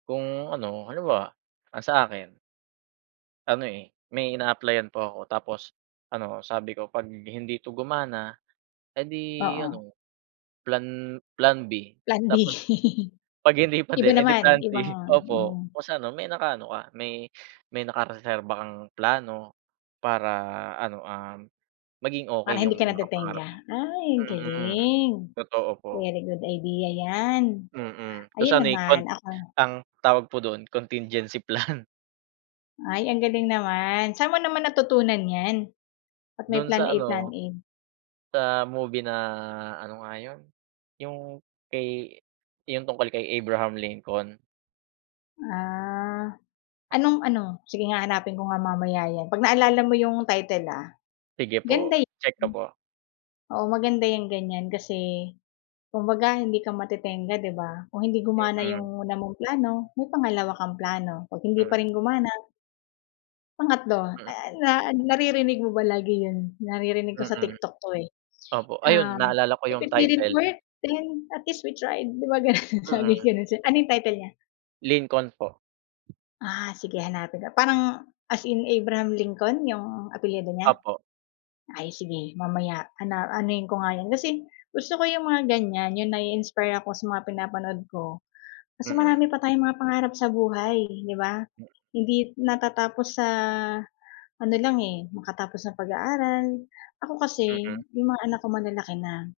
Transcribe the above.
Kung ano ano ba? Ang sa akin Ano eh, may ina-applyan po ako tapos ano sabi ko 'pag hindi 'to gumana, eh di Oo. ano plan plan B. Plan B Tapos 'Pag hindi pa iba din eh 'di plan naman, ibang B. Opo mm. kung sa ano, may nakaano ka. May may nakareserba kang plano para ano, um, maging Para okey hindi yung ka mga pangarap natetengga, mo. ay Mm, galing. totoo po. Very good idea yan. Mm. Kung Ayun saan eh, kon naman, ako ang tawag po dun contingency plan. Ay ang galing naman, saan mo naman natutunan yan? At may Dun sa Plan A, Plan ano A. sa movie na, ano nga yun? Yung kay yung tungkol kay Abraham Lincoln. Ah, anong ano? Sige nga hanapin ko nga mamaya yan, 'pag naalala mo yung title, ah. Sige po, Ganda eh, check ko hmm. po. Oo maganda yung ganyan, kasi kumbaga hindi ka matetengga, 'di ba? Kung hindi gumana Mm. yung una mong plano, may pangalawa kang plano, 'pag hindi pa Hmm. rin gumana Pangatlo, Mm. ah, na naririnig mo ba lagi yun? Naririnig ko sa Mm. TikTok 'to, eh. Opo. Ah, Ayun, naalala ko if yung it didn't title. work, then at least we tried, 'di ba ganun? Sabi Mm. ganun, ano yung title nya? Lincoln po. Ah, sige hanapin ko, parang as in Abraham Lincoln 'yung apelyido niya? Opo. Ay, sige mamaya ana anuhin ko nga yun, kasi gusto ko yung mga ganyan yung, nai-inspire ako sa mga pinapanood ko. Kasi Mm. marami pa tayong mga pangarap sa buhay, 'di ba? Mm. Hindi natatapos sa ano lang eh, makatapos ng pag-aaral. Ako kasi Mm. yung mga anak ko malalaki na.